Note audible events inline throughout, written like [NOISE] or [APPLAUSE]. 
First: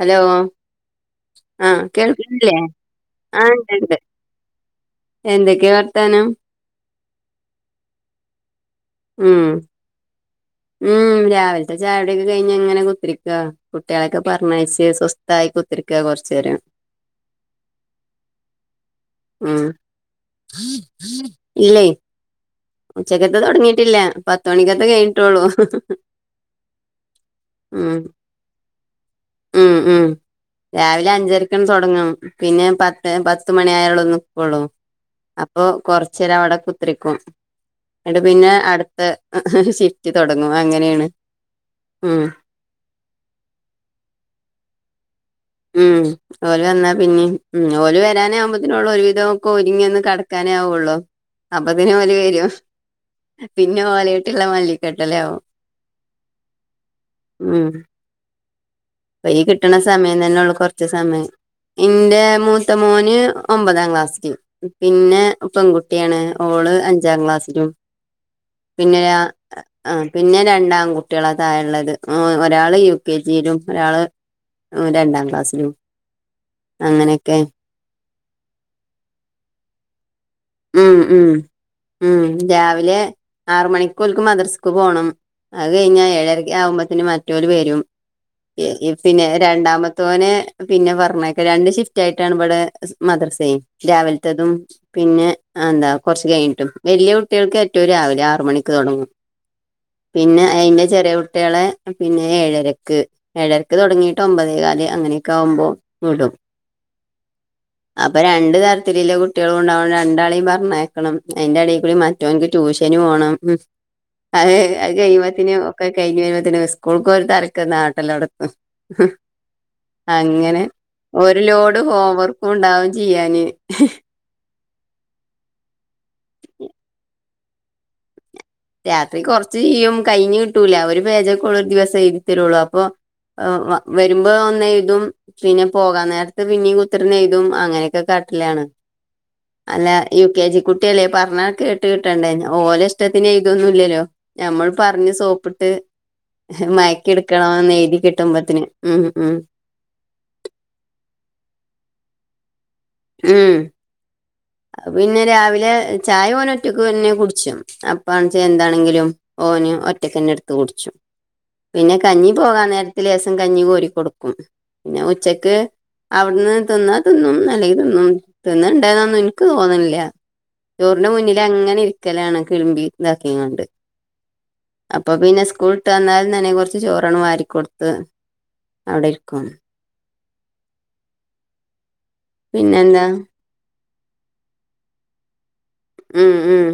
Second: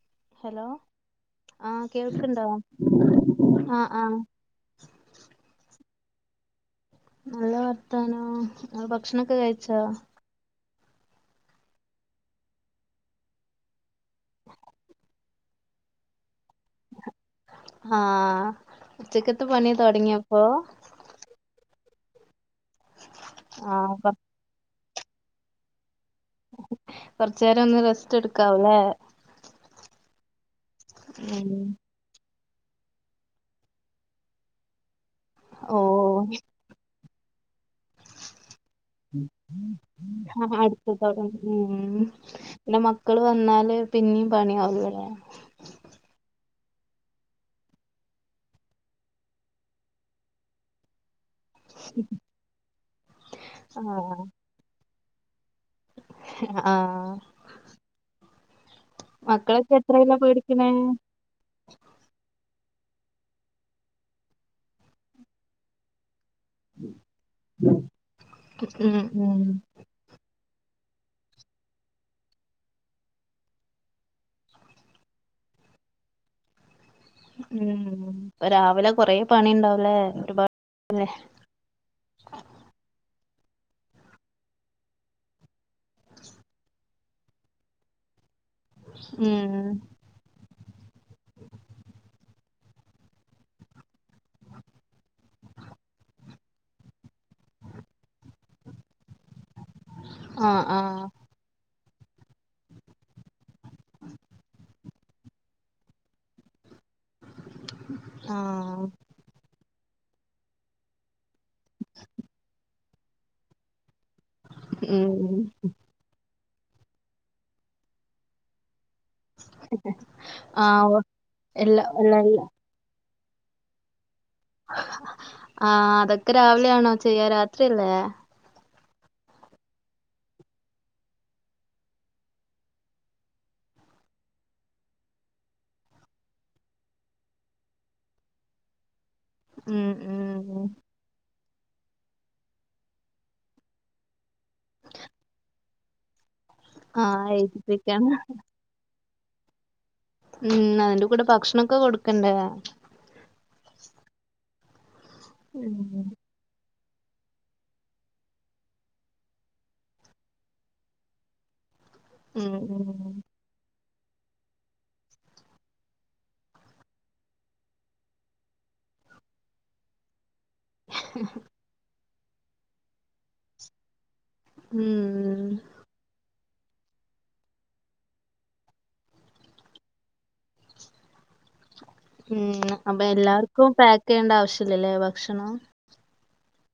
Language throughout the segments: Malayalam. ഹലോ ആഹ് കേൾക്ക്‌ണ്ല്ലേ ആഹ് ണ്ട് ണ്ട് എന്തെക്കെ വർത്താനം നല്ല വർത്താനോം ങ്ങള് ഭക്ഷണൊക്കെ ഉം കഴിച്ചാ ഉം രാവിൽത്തെ ചായുടിയൊക്കെ കഴിഞ്ഞ് ങ്ങനെ കുത്തിര്ക്ക കുട്ടിയാളൊക്കെ പറഞ്ഞയച്ച് സ്വസ് ത്തായ് കുത്രിയ്ക്ക കൊറച്ചേരം ആഹ് ഉച്ചക്കത്തെ പണി തൊടങ്ങിയപ്പൊ ഇല്ലേയ് ഉച്ചക്കത്തെ ആഹ് തൊടങ്ങിയിട്ടില്ല കൊ പത്തുമണിക്കത്തെ കഴിഞ്ഞിട്ടുള്ളൂ കൊറച്ചേരം ഒന്ന് ഉം റെസ്റ്റ് എടുക്കാവുല്ലേ ഉം ഉം രാവിലെ ഉം അഞ്ചരക്കാണ് തൊടങ്ങണം പിന്നെ പത്ത് പത്ത് മണി ആയാലൊള്ളുന്ന്ക്കൊള്ളൂ അപ്പൊ കൊറ്ച്ചേരം അവ്ടെ കുത്രിക്കും [UNINTELLIGIBLE] ഷിഫ്റ്റ് തൊടങ്ങും അപ്പൊ അങ്ങനെയാണ് അടുപ്പത്താവും ഉം [UNINTELLIGIBLE] പിന്നെ മക്കള് വന്നാല് പിന്നിം പണിയാവോലോ ഉം ഓല് വന്നാ പിന്നിം. ഓല് വരാനാവുമ്പോത്ത്നൊള്ളൂ ഒരുവിധം ഒക്കെ ഒര്ങ്ങി ഒന്ന് കടക്കാനാവുള്ളൂ അപത്തിന് ഓലെരും. പിന്നെ ആഹ് ഓലേയ്ട്ട്ള്ള മല്ലികെട്ടലാവും ആഹ് പ്പൊ ഈ മക്കളൊക്കെ കിട്ടണ എത്രയിലാ സമയം തന്നെ ഉള്ളൂ പഠിക്ക്ണേ കൊറച്ച് സമയം ഇന്റെ മൂത്ത മോന് ഒമ്പതാം ക്ലാസ്സില് പിന്നെ പെൺകുട്ടിയാണ് ഓള് അഞ്ചാം ക്ലാസ്സിലും ഉം പിന്നെ രാ ഉം ആ പിന്നെ രണ്ടാൺകുട്ട്യാളാ താഴെള്ളത് ഒരാള് യു കെ ജിയിലും ഒരാള് ഏഹ് രണ്ടാം ക്ലാസ്സിലും അങ്ങനെയൊക്കെ. ഉം പ്പൊ രാവിലെ കൊറേ പണിണ്ടാവുംലേ ഒരുപാട് ഉം ല്ലേ ഉം ഉം രാവിലെ ആറ് മണിക്കോൽക്ക് മദ്രസ്ക്ക് പോണം അത് കഴിഞ്ഞാ ഏഴരക്കാവുമ്പത്തിന് മറ്റോല് വരും പിന്നെ ഉം രണ്ടാമത്തെ ത്തോനെ പിന്നെ പറഞ്ഞയ്ക്ക രണ്ട് ഷിഫ്റ്റ് ആയിട്ടാണ് ബടെ മദ്രസെയ് രാവിൽ ത്തതും പിന്നെ അന്താ കൊർച്ച് കഴിഞ്ഞിട്ടും വല്യ കുട്ടിയേൾക്ക് ഏറ്റവും രാവിലെ ആറ് മണിക്ക് തൊടങ്ങും പിന്നെ ആഹ് അയിന്റെ ആഹ് ചെറിയ കുട്ട്യാളെ പിന്നെ ഏഴരക്ക്, ഏഴരക്ക് തൊടങ്ങിയിട്ട് ഒമ്പതേകാല് അങ്ങനെയൊക്കാവുമ്പോ വിടും അപ്പൊ രണ്ട് ആഹ് തരത്തില് ല്ലെ കുട്ട്യാളുണ്ടാവും രണ്ടാളീം പറഞ്ഞേക്കണം അയ്ന്റെടീക്കൂടി മറ്റോൻക്ക് ട്യൂഷന് പോണം ഉം അത് അത് ഉം കഴിയ്മ്പോത്തിന് ഒക്കെ കഴിഞ്ഞ് കഴിഞ്ഞ് വരുമ്പത്തിന് സ്കൂൾക്കൊരു തലക്കന്നാട്ടലൊടത്തും അങ്ങനെ ആഹ് ഒരു ഇല്ല ലോഡ് ഇല്ല ഇല്ല ഹോംവർക്കുണ്ടാവും ചെയ്യാന് ആഹ് അതൊക്കെ രാവിലെയാണോ ചെയ്യാ രാത്രിയല്ലേ രാത്രി കൊർച്ച് ചെയ്യും കഴിഞ്ഞ് കിട്ടൂല ഒരു പേജൊക്കൊള്ളൊരു ദിവസം എരഴ്തിത്തരുള്ളൂ അപ്പൊ വരുമ്പോ ഒന്നെഴുതും പിന്നെ പോകാൻ നേരത്ത് പിന്നെയും കുത്രിന്ന് എഴുതും അങ്ങനെയൊക്കെ കാട്ടലാണ് അല്ല ഉം യു കെ ജി ഉം കുട്ടിയല്ലേ പർഞ്ഞാ കേട്ട് കിട്ടണ്ടേ ഓലഷ്ടത്തി പിന്നെയ്തൊന്നുംല്ലല്ലോ ഞമ്മൾ പറഞ്ഞ് സോപ്പ്ട്ട് ആഹ് മയക്കിട്ക്കണം ഏൽപ്പിപ്പിക്കണം ഒന്നെയ്തിക്കിട്ടുമ്പത്തിന് ഉം ഉം ഉം അതിന്റെ കൂടെ ഭക്ഷണൊക്കെ കൊടുക്കണ്ടേയാ ഉം അത് പിന്നെ രാവിലെ ഉം ചായ ഓന് ഒറ്റക്ക് തന്നെ കുടിച്ചും അപ്പാണ്ച്ച എന്താണെങ്കിലും ഓന് ഒറ്റക്കെന്നെട്ത്ത് കുട്ച്ചും പിന്നെ കഞ്ഞി ഉം പോകാൻ നേരത്ത് ഉം ലേസം കഞ്ഞി കോരി കൊടുക്കും പിന്നെ ഉച്ചക്ക് അവിടുന്ന് തിന്നാ തിന്നും അല്ലെങ്കിൽ തിന്നും തിന്ന്ണ്ടേന്നൊന്നുൻ ക്ക് തോന്ന്ണ്ല്ല ചോറിന്റെ മുന്നിലങ്ങനെ ഇരിക്കലാണ് കിളിമ്പി താക്കികാണ്ട് അപ്പൊ ഉം പിന്നെ സ്കൂൾ ട്ടന്നാലുംതന്നെ കുറച്ച് ചോറണ് വാരി കൊട്ത്ത് അവിടെ ഇരിക്കും ഉം അപ്പൊ പിന്നെന്താ എല്ലാർക്കും പാക്കയ്യണ്ടാവശ്യല്ലലേ ഭക്ഷണം ഉം ഉം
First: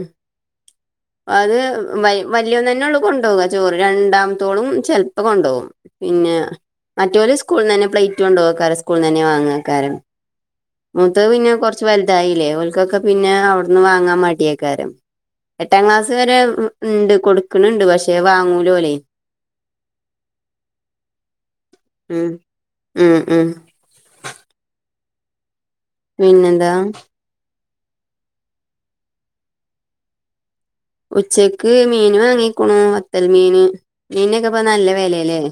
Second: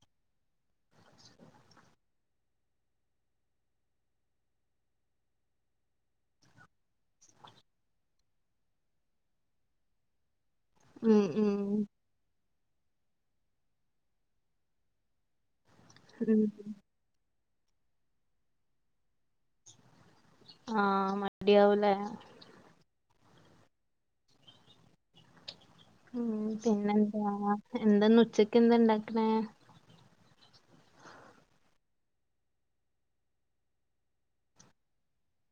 അത് വ വല്യോൻ തന്നെള്ളൂ കൊണ്ടോക ചോറ് രണ്ടാമത്തോളും ചെലപ്പോ കൊണ്ടോകും പിന്നെ മറ്റോല്സ്കൂൾന്നെന്നെ പ്ലേറ്റ് കൊണ്ടോവേക്കാരം സ്കൂൾന്നെന്നെ വാങ്ങേക്കാരം ഉം മൂത്തത് പിന്നെ ഉം കൊർച്ച് വൽതായീലേ ഓൽക്കൊക്കെ പിന്നെ അവിട്ന്ന് വാങ്ങാൻ മടിയേക്കാരം എട്ടാം ക്ലാസ് വരെ ഉം ഉണ്ട് കൊടുക്ക്ണ് ‌ ണ്ട് പക്ഷെ വാങ്ങൂലോലെയ് ആഹ് മടിയാവൂലേ ഉം ഉം ഉം ഉം പിന്നെന്താ എന്താന്നുച്ചക്കെന്താണ്ടാക്കണേ ഉച്ചക്ക് മീന് വാങ്ങിക്കുണു വത്തൽ മീന് മീന്നൊക്കെപ്പ നല്ല വെലേലേ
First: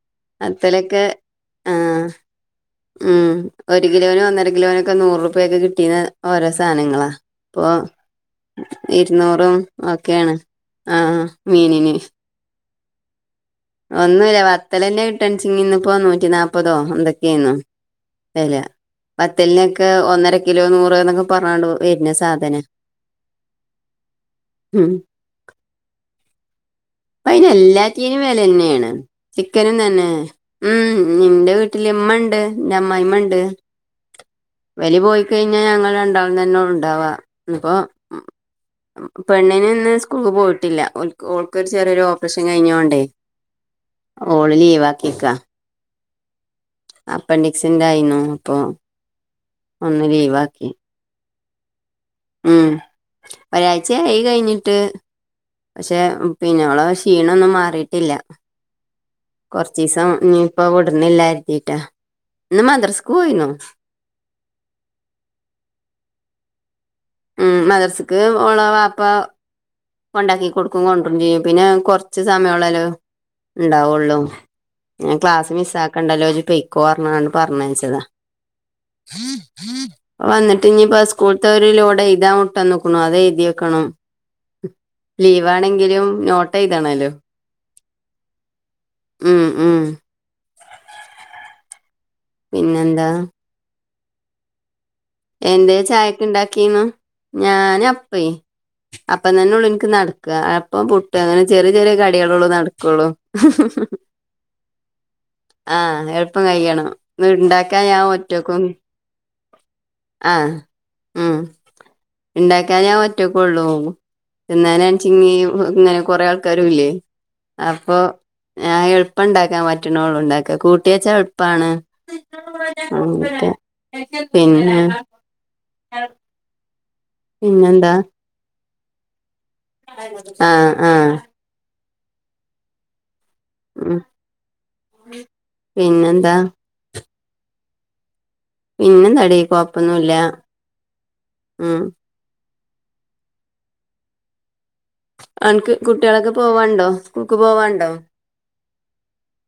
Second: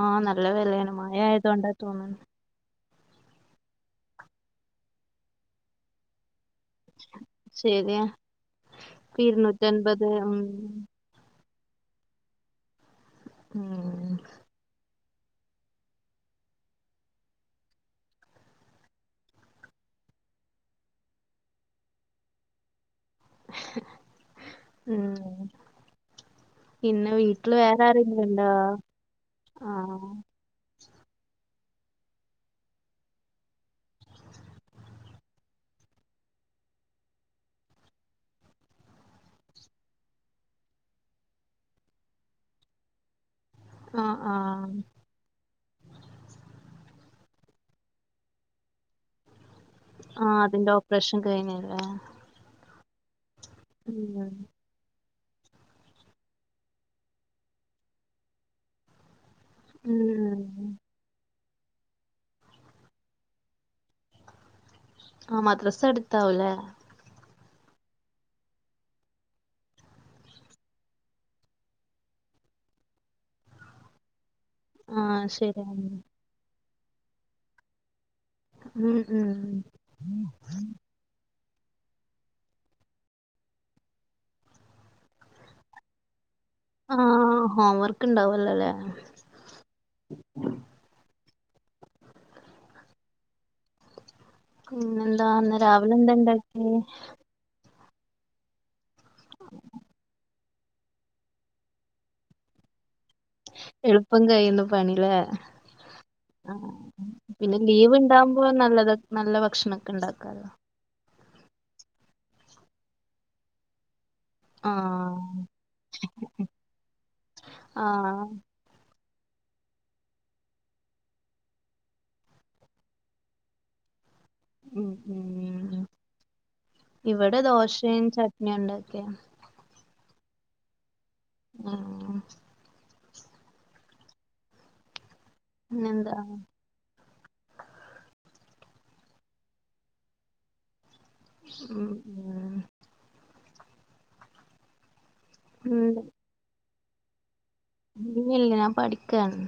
ആഹ് നല്ല വെലേണ് മഴായതോണ്ടാ ആ തോന്നുന്നു ഉം ഒരു കിലോനും ഒന്നര കിലോനൊക്കെ നൂറുപ്യക്കൊക്കെ കിട്ടീന്ന ഓരോ സാനങ്ങളാ പ്പോ ശരിയാ ഇപ്പ ഇരുന്നൂറും ഇരുന്നൂറ്റൻപത് ഒക്കെയാണ് ഉം ആ മീനിന് ഉം ഒന്നുല്ല വത്തലന്നെ കിട്ടാൻച്ചിങ്ങിന്നിപ്പോ നൂറ്റി നാപ്പതോ എന്തൊക്കെയ്ന്നു വെല വത്തലിനൊക്കെ ഒന്നര കിലോ നൂറ് എന്നൊക്കെ പറഞ്ഞാണ്ട് വര്ന സാധന ഉം പിന്നെ വീട്ടില് വേറെ പ്പഅയ്നെല്ലാത്തീനും ആരെങ്കിലും ഉണ്ടോ വെലെന്നേണ് ചിക്കനും ആഹ് തന്നെ ഉം ഞ്ഞിന്റെ വീട്ടില്മ്മണ്ട് ന്റമ്മായിമ്മണ്ട് വല് പോയി കഴിഞ്ഞാ ഞങ്ങള് രണ്ടാളും തന്നൊള്ളൂ ണ്ടാവാ ന്ന്പ്പോ മ് പെണ്ണിന് ന്ന് സ്കൂൾപോയ്ട്ടില്ല ഓൽക് ഓൾ- ക്ക് ചെറിയൊരു ഓപ്പ്റെഷൻ കഴിഞ്ഞോണ്ടേ ആഹ് ഓള് ആഹ് ലീവാക്കീക്കാ. അപ്പൻഡിക്സിന്റായിനു അപ്പൊ ഒന്ന് ആഹ് ലീവാക്കി അതിന്റെ ഓപ്പ്റേഷൻ കയ്ഞ്ഞീലേ ഉം ഒരായ്ച്ചായ് കഴിഞ്ഞിട്ട് പഷേ പിന്നോളെ ശീണൊന്നും മാറീട്ടില്ല കൊർച്ചീസം ഇനീ ഉം പ്പം വിട്നില്ലാര്തീട്ടാ ഇന്ന് മദ്രസ്ക്ക് പോയീനു ആഹ് മദ്രസടുത്താവൂലെ ഉം മദ്രസക്ക് ഓളെ വാപ്പ ഒണ്ടാക്കി കൊടുക്കും കൊഡ്രോ ചെയ്യും. പിന്നാ കൊർച്ച് സമയോള്ളല്ലോ ണ്ടാവുള്ളൂ. ഞാ ആഹ് ക്ലാസ് മിസ് ശരിയാണ് ആക്കണ്ടല്ലോച്പൊയ്. കോർഞ്ഞാണ്ട് പർഞ്ഞയ്ച്ചതാ. ഉം ഉം വന്നിട്ടീഞ്ഞി ബസ് സ്കൂൾത്തോര്ലോട് എയ്താം വിട്ടന്ന്ക്ക്ണു. അതെയ്തിവെക്കണം ലീവാണെങ്കിലും നോട്ട- ആഹ് ഹോംവർക്ക് ണ്ടാവോല്ലല്ലേ. ഉം ഉം പിന്നെന്താ? ന്നെന്താ ന്ന് രാവലെന്താ ണ്ടാക്കേ? ഞന് അപ്പേ. അപ്പം തന്നെള്ളു എന്ക്ക് നടക്കാ. അപ്പോം പുട്- ട്ട് അങ്ങനെ ചെറിയ ചെറിയ കടികളോള്ളു നട്ക്ക്ള്ളൂ. എളുപ്പം കയ്യുന്ന പണീലെ. ആഹ് എളുപ്പം ആഹ്, കഴിയണം പിന്നെ ഉണ്ടാക്കാൻ ലീവ് ഞാൻ ണ്ടാവുമ്പോ ഒറ്റക്കും നല്ലത് നല്ല ഭക്ഷണ ആഹ് ഹമ് ണ്ടാക്കാഞാ ഒറ്റകൊള്ളൂ. തിന്നാനാൺച്ചിങ്ങി ആഹ് ങ്ങനെ കൊറെ ആൾക്കാരുല്ലേ അപ്പൊ ആഹ് ഞാ എൾപ്പണ്ടാക്കാ പറ്റ്ണോള്ളു ണ്ടാക്കാ, കൂട്ട്യേച്ചാ എൾപ്പാണ്. [UNINTELLIGIBLE] പിന്നെ ഉം ഉംഹ് ഇവ്ടെ പിന്നെന്താ ദോശയും ചട്നിയാണ്ടാക്ക്യേയേ. ആഹ്, ആഹ്, ആഹ്. ആ പിന്നെന്താ? പിന്നെന്താടി കൊഴപ്പൊന്നുല്ലാ. ഉം ഉംഹ് അൻക്ക് ഉണ്ട് കുട്ട്യോളൊക്കെ പോവാണ്ടോ? സ്കുൾക്ക് പോവാ ഇല്ല്യല്ല്യ ഞാ പഠിക്കാണ്.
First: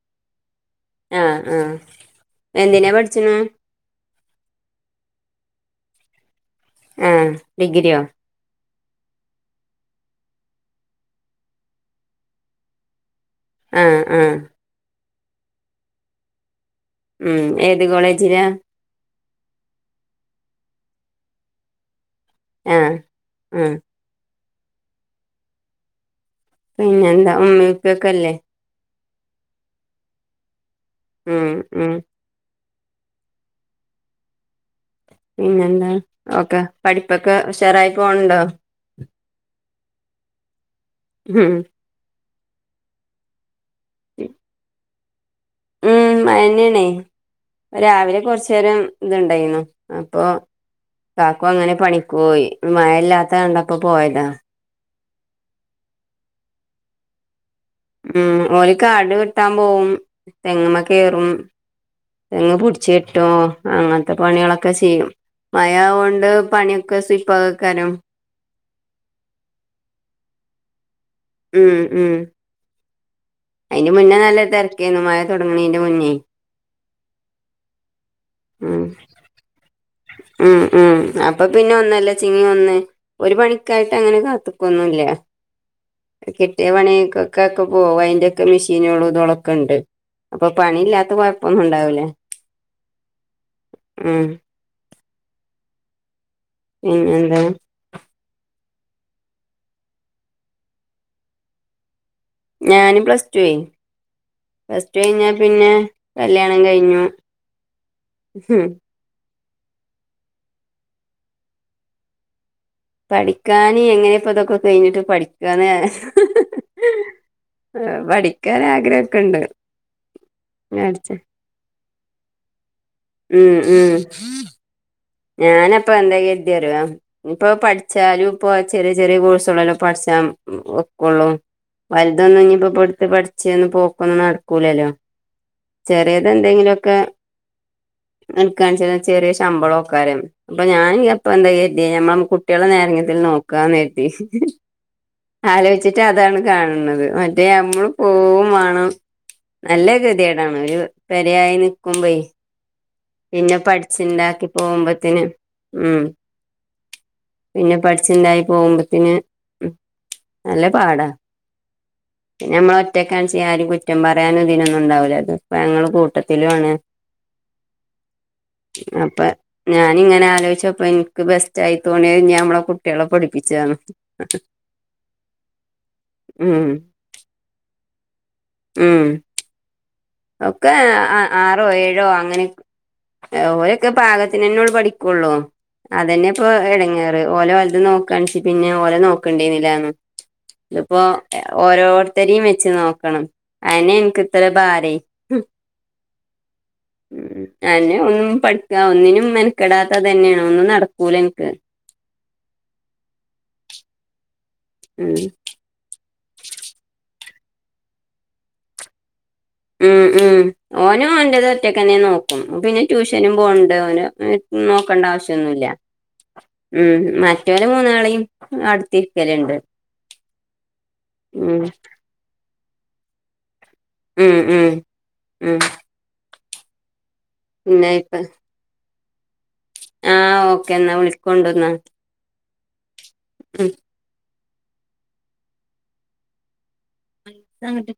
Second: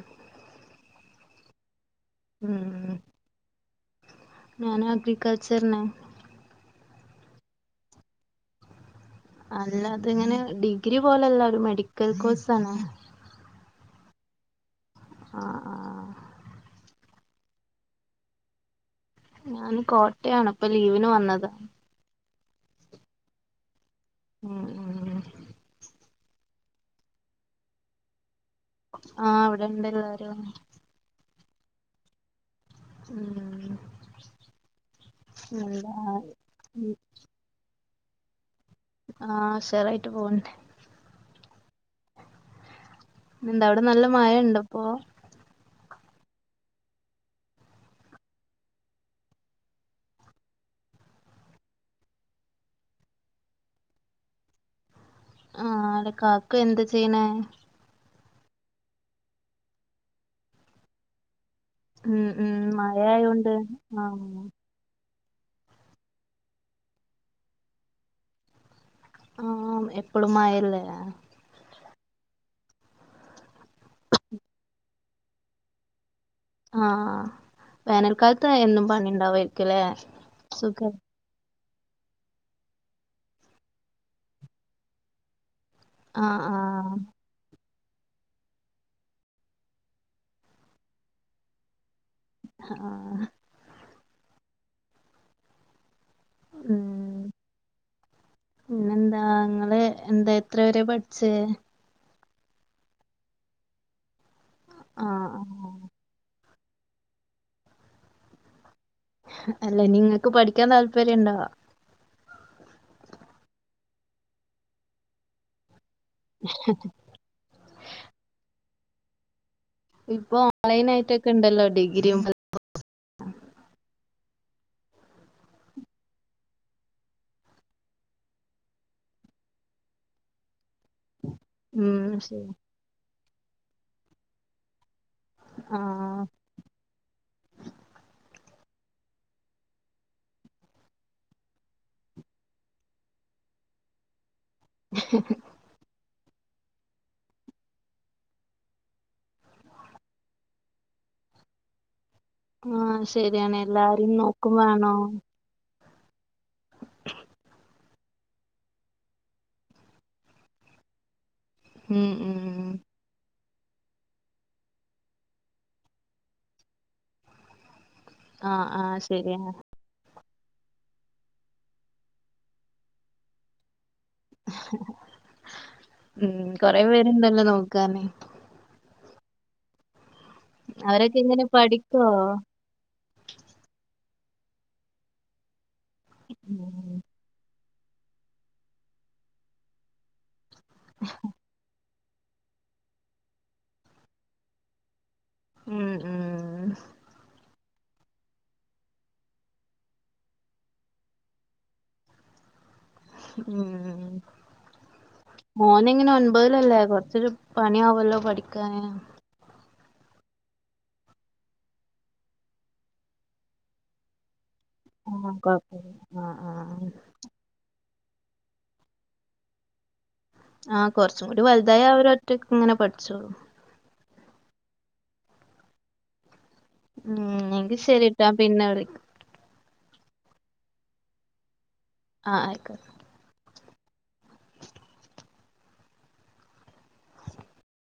ആഹ് ആഹ്. ഉം എന്തിനാ പഠിച്ച്ണ് ഞാന് അഗ്രികൾച്ചർന്. ആഹ്, ഡിഗ്രിയോ? അല്ല അത്ങ്ങനെ ഡിഗ്രി പോലല്ലാ ഒരു മെഡിക്കൽ കോഴ്സാണ്. ആഹ് ആഹ്. ആഹ് ആ. ഉംഹ് ഏത് കോളേജിലാ? ഞാന് കോട്ട്യാണ് പ്പൊ ലീവിന് വന്നതാ. യാഹ് ആഹ്. ആ ആഹ്. പിന്നെന്താ ഉമ്മ്യോപ്പൊക്കെല്ലേ? ആഹ് വ്ടെണ്ട് എല്ലാരും. ഉംഹ് ഉംഹ്. ഉം പിന്നെന്താ എന്താ ഓക്കെ ഉം പഠിപ്പൊക്കെ ഉഷാറായി പോണ്ണ്ണ്ടോ? ആഹ്, ഉഷാറായിട്ട് പോവ്ണ്ട്. ഉം. ന്താ അവടെ നല്ലാ മഴണ്ടോ ഇപ്പോ? ഉം മയന്നെണെയ്. രാവിലെ കൊറ്ചേരം ഇത് ഇണ്ടായിന്നു അപ്പൊ കാക്കു അങ്ങനെ പണിക്ക് പോയി, മയഇല്ലാത്ത കണ്ടപ്പോ പോയതാ. ആഹ്, അവടെ കാക്കു എന്താ ചെയ്യണേ? ഉം, ഓല് കാട് വേട്ടാം പോവും, തെങ്ങുമ്മേ കേറും. ഉം ഉം തേങ്ങ് പുടിച്ച് മഴ കേട്ടും, ആയോണ്ട് അങ്ങൻത്തെ ആഹ് പണിളോ ക്കെ ചെയ്യും, മഴ ആവോണ്ട് പണിയൊക്കെ സുയ്‌പ്പാവാക്കാരം. ആഹ്, എപ്പളും മയല്ലേ. ഉം ഉം അയിന്റെ മുന്നേ നല്ലേ തേരക്കേന്നു മയ തൊടങ്ണീന്റെ മുന്നേയ്. ആഹ് ആഹ്, വേനൽകാൽത്ത് ഉം എന്നും പണിണ്ടാവായിരിക്കുംലേ. ഉം ഉം അ അപ്പൊ പിന്നെ ഒന്നല്ലോചങ്ങി ഒന്ന് ഒര് പണിക്കായിട്ട് അങ്ങനെ കാത്ത്ക്കൊന്നും ഇല്ല്യാ. ആഹ് കിട്ടിയ ആഹ് പണിയേക്കെ ഇക്കാക്ക പോവയ്ന്റെ ഒക്കെ മെഷീനോള് തോളക്കണ്ട്, അപ്പൊ പണി ഇല്ലാത്ത കൊഴ്പ്പൊന്നും ഉണ്ടാവൂലാ. ആഹ് ഉം ഉം പിന്നെന്താ പിന്നെന്താ നിങ്ങള് എന്താ എത്ര വെരാ പഠിച്ചേ ഞാന് പ്ലസ് ടു വെ പ്ലസ് ടു ആഹ് കഴിഞ്ഞാ പിന്നെ ആഹ് കല്യാണം കയിഞ്ഞു ഉം അല്ല ഇനി നിങ്ങക്ക് പഠിക്കാൻ താല്പര്യം ഒണ്ടോ പഠിക്കാന് എങ്ങനെപ്പം ഇതൊക്കെ കയിഞ്ഞിട്ട് പഠിക്ക്യാന് ഹ് ഹാ ആഹ് പഠിക്കാൻ ആഗ്രഹം ഒക്കെ ഒണ്ട് ഇപ്പൊ ഓൺലൈൻ ആയിട്ടൊക്ക്യാ ഇണ്ടല്ലോ ഡിഗ്രിയും ഉം ഉം ഞാനപ്പം എന്താ [UNINTELLIGIBLE] ഇപ്പൊ പഠിച്ചാലും ഇപ്പൊ ചെറിയ ചെറിയ കോഴ്സളാല്ലും പഠിച്ചാ ഉം ള്ളു ഉം വല്തൊന്നും ശരി ഇനി ഇപ്പോ പോയിട്ട് പഠിച്ചൊന്നന്ന് പോക്കൊന്നും നടക്കൂല്ല അല്ലോ ആഹ് ചെറിയത് എങ്കിലോക്കും [UNINTELLIGIBLE] ചെറിയ ശമ്പളോം ആരം അപ്പൊ ഞാന് ഇപ്പോ എന്തേ [UNINTELLIGIBLE] ഞമ്മും കുട്ടികളെ നേരെ രീതില് നോക്കന്നയിട്ട് [INAUDIBLE] ആലോചിച്ചിട്ട് അതാണ് കാണ്ന്നാത് മറ്റേ നമ്മള് പോവ്യാ വേണം നല്ലാ ഗേതോടാണ് ഒര് പേരയായി നിക്കുമ്പോയേ ആഹാ ശേരിയാണ് എല്ലാരും നോക്കു വേണോം പോകുമ്പത്തിന് ഉം പിന്നെ പഠിച്ചിണ്ടായി പോകുമ്പോത്തേന് നല്ല പാടാ ഉം പിന്നാ ഉം ഞമ്മള് [UNINTELLIGIBLE] ആരും കുറ്റം പറയാനും ഇതിനൊന്നും ഒണ്ടാവില്ല അത് ഞങ്ങള് കൂട്ടത്തിലും ആണ് ആഹ് ആഹ് [UNINTELLIGIBLE] ശരിയാണ് ഞാന് ഇങ്ങനെ ആലോചിച്ചപ്പോ എനിക്ക് ബെസ്റ്റ് ആയി തോണി ഞാനാ ഞമ്മടെ കുട്ടിളെ പഠിപ്പിച്ചാന്ന് ഉം കൊറെ പേര് ഇണ്ടാല്ലോ നോക്കാന് ഉം ഒക്കെ അവരൊക്കെ ആഹ് എങ്ങനെ ആറോ ഏഴോ പഠിക്കോ അങ്ങനെ ഓരൊക്കെ പാകത്തിന്ന്നോട് പഠിക്കോള്ളൂ അത് തന്നെയാ ഇപ്പൊ ഉം ഇടങ്ങോറ് ഓലോ വലുത് നോക്കാണ പിന്നെ ഓലോ നോക്കണ്ടേനുന്നില്ലന്ന് ഇപ്പോ ഓരോ ഒത്തിരിയും വെച്ച് നോക്കണം അയിനെ എനിക്ക് ഇത്ര ഭാരായി ഉം ഉം ഉം അന്നെ ഒന്നും പഠിക്കാ ഒന്നിനും മെനക്കെടാത്ത തന്നെയാണ് ഒന്നും നടക്കൂല എനിക്ക് ഉം ഉം മോന്നങ്ങനെ ഒൻപതിലല്ലേ കൊറച്ചൊരു പണിയ ആവല്ലോ പഠിക്കാന് ഉം ഉം ഓനും ഓന്റെത് ഒറ്റക്കന്നെ നോക്കും പിന്നെ ട്യൂഷനും പോണ്ട് ഓന നോക്കണ്ട ആഹ് ആവശ്യമൊന്നുമല്ല കൊഴപ്പല്ല ആഹ് ആഹ് ഉം മറ്റെല്ലാ മൂന്നാളെയും അടുത്ത് ഇരിക്കല്ണ്ട് ആഹ് കുറച്ചും കൂടി വലുതായി അവര ഒറ്റ ഇങ്ങനെ പഠിച്ചോളൂ ഉം ഉം ഉം ഉം എങ്കി പിന്നെ ഇപ്പ ശരിട്ടാ പിന്നെ വിളിക്കാ ആഹ് ഓക്കെ എന്നാ വിളിക്കൊണ്ടന്നാ ആഹ് ആയിക്കോട്ടെ ഉം [INAUDIBLE]